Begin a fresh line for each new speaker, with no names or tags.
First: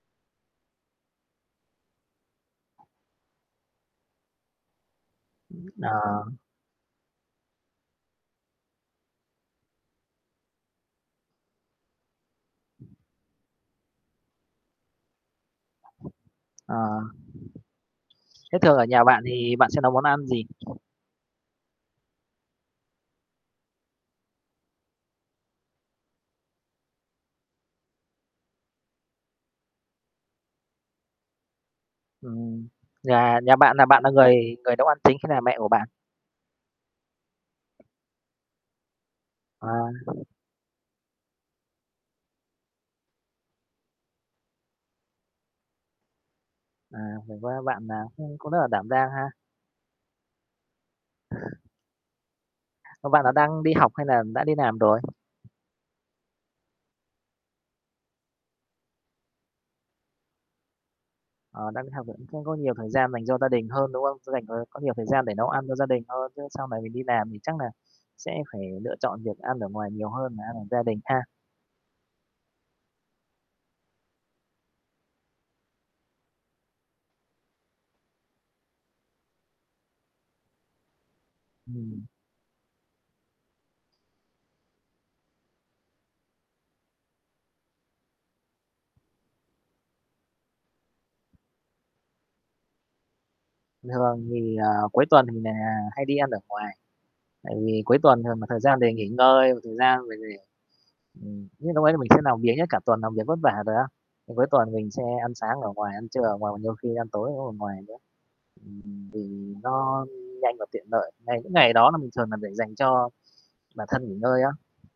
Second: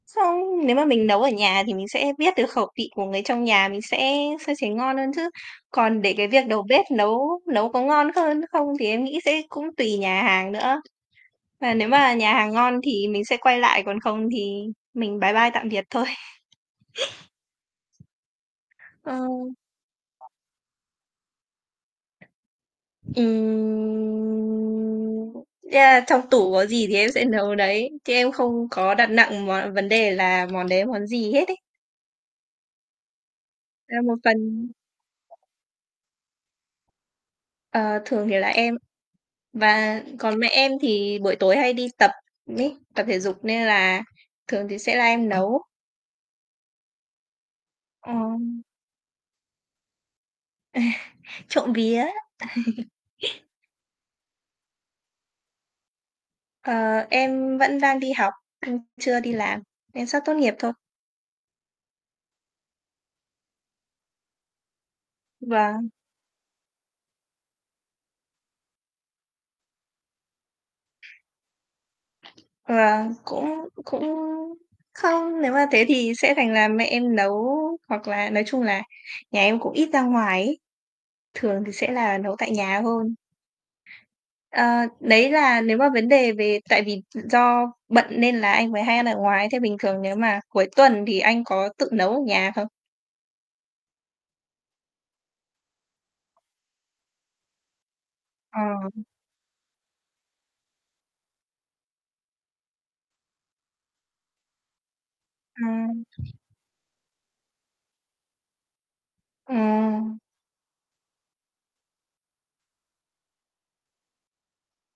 Không, nếu mà mình nấu ở nhà thì mình sẽ biết được khẩu vị của người trong nhà, mình sẽ sẽ thấy ngon hơn chứ. Còn để cái
[unintelligible]
việc đầu bếp nấu nấu có ngon hơn không thì em nghĩ sẽ cũng tùy nhà hàng nữa. Và nếu mà nhà hàng ngon thì mình sẽ quay lại, còn không thì mình bái bai, tạm biệt thôi.
Ờ. Thế thường ở nhà
Ờ.
bạn thì bạn sẽ nấu món ăn gì?
Ừm, yeah, trong tủ có gì thì em sẽ nấu đấy, chứ em không có đặt nặng món vấn đề là món đấy là món gì hết ấy.
Ừm, nhà nhà bạn là
À,
bạn nà
một phần
người người nấu ăn chính hay nà mẹ của bạn?
Ờ, thường thì là em và
À.
còn mẹ em thì buổi tối hay đi tập ấy, tập thể dục nên là thường thì sẽ là em nấu.
À, vậy va bạn, à,
Ờ.
ưm, cũng rất là đảm đang ha?
Trộm vía.
Ờ, bạn nà đang đi học hay nà đã đi làm rồi?
Ờ, em vẫn đang đi học, ư, chưa đi làm, em sắp tốt nghiệp thôi.
Ờ, đang đi học thì cũng không có nhiều thời gian dành cho gia đình hơn, đúng không? Sẽ dành, ờ có nhiều thời gian để nấu ăn cho gia
Vâng.
đình hơn, chứ sau này mình đi làm thì chắc nà sẽ phải lựa chọn việc ăn ở ngoài nhiều hơn nà ăn ở gia đình ha?
Vâng, cũng cũng không, nếu mà thế thì sẽ thành là mẹ em nấu, hoặc là nói chung là nhà em cũng ít ra ngoài ấy, thường thì sẽ
Ừm.
là nấu tại nhà hơn. Ờ, đấy là nếu mà vấn đề về tại vì do bận nên là anh mới hay ăn ở ngoài. Thế bình thường nếu mà cuối tuần thì anh có tự nấu ở nhà không?
Bình thường thì, à, cuối tuần thì nà hay đi ăn ở ngoài, tại vì cuối tuần thường nà thời
Ờ.
gian để nghỉ ngơi, và thời gian mình để ừm, những núc ấy mình sẽ làm biếng nhất, cả tuần làm việc vất vả rồi á, ừm, cuối tuần mình sẽ ăn sáng ở ngoài,
Ừm.
ăn trưa ở ngoài, và nhiều khi ăn tối [unintelligible] ở ngoài nữa. Ừm, vì
Ồ.
nó nhanh và tiện lợi. Ngày những ngày đó nà mình thường nà để dành cho bản thân nghỉ ngơi á.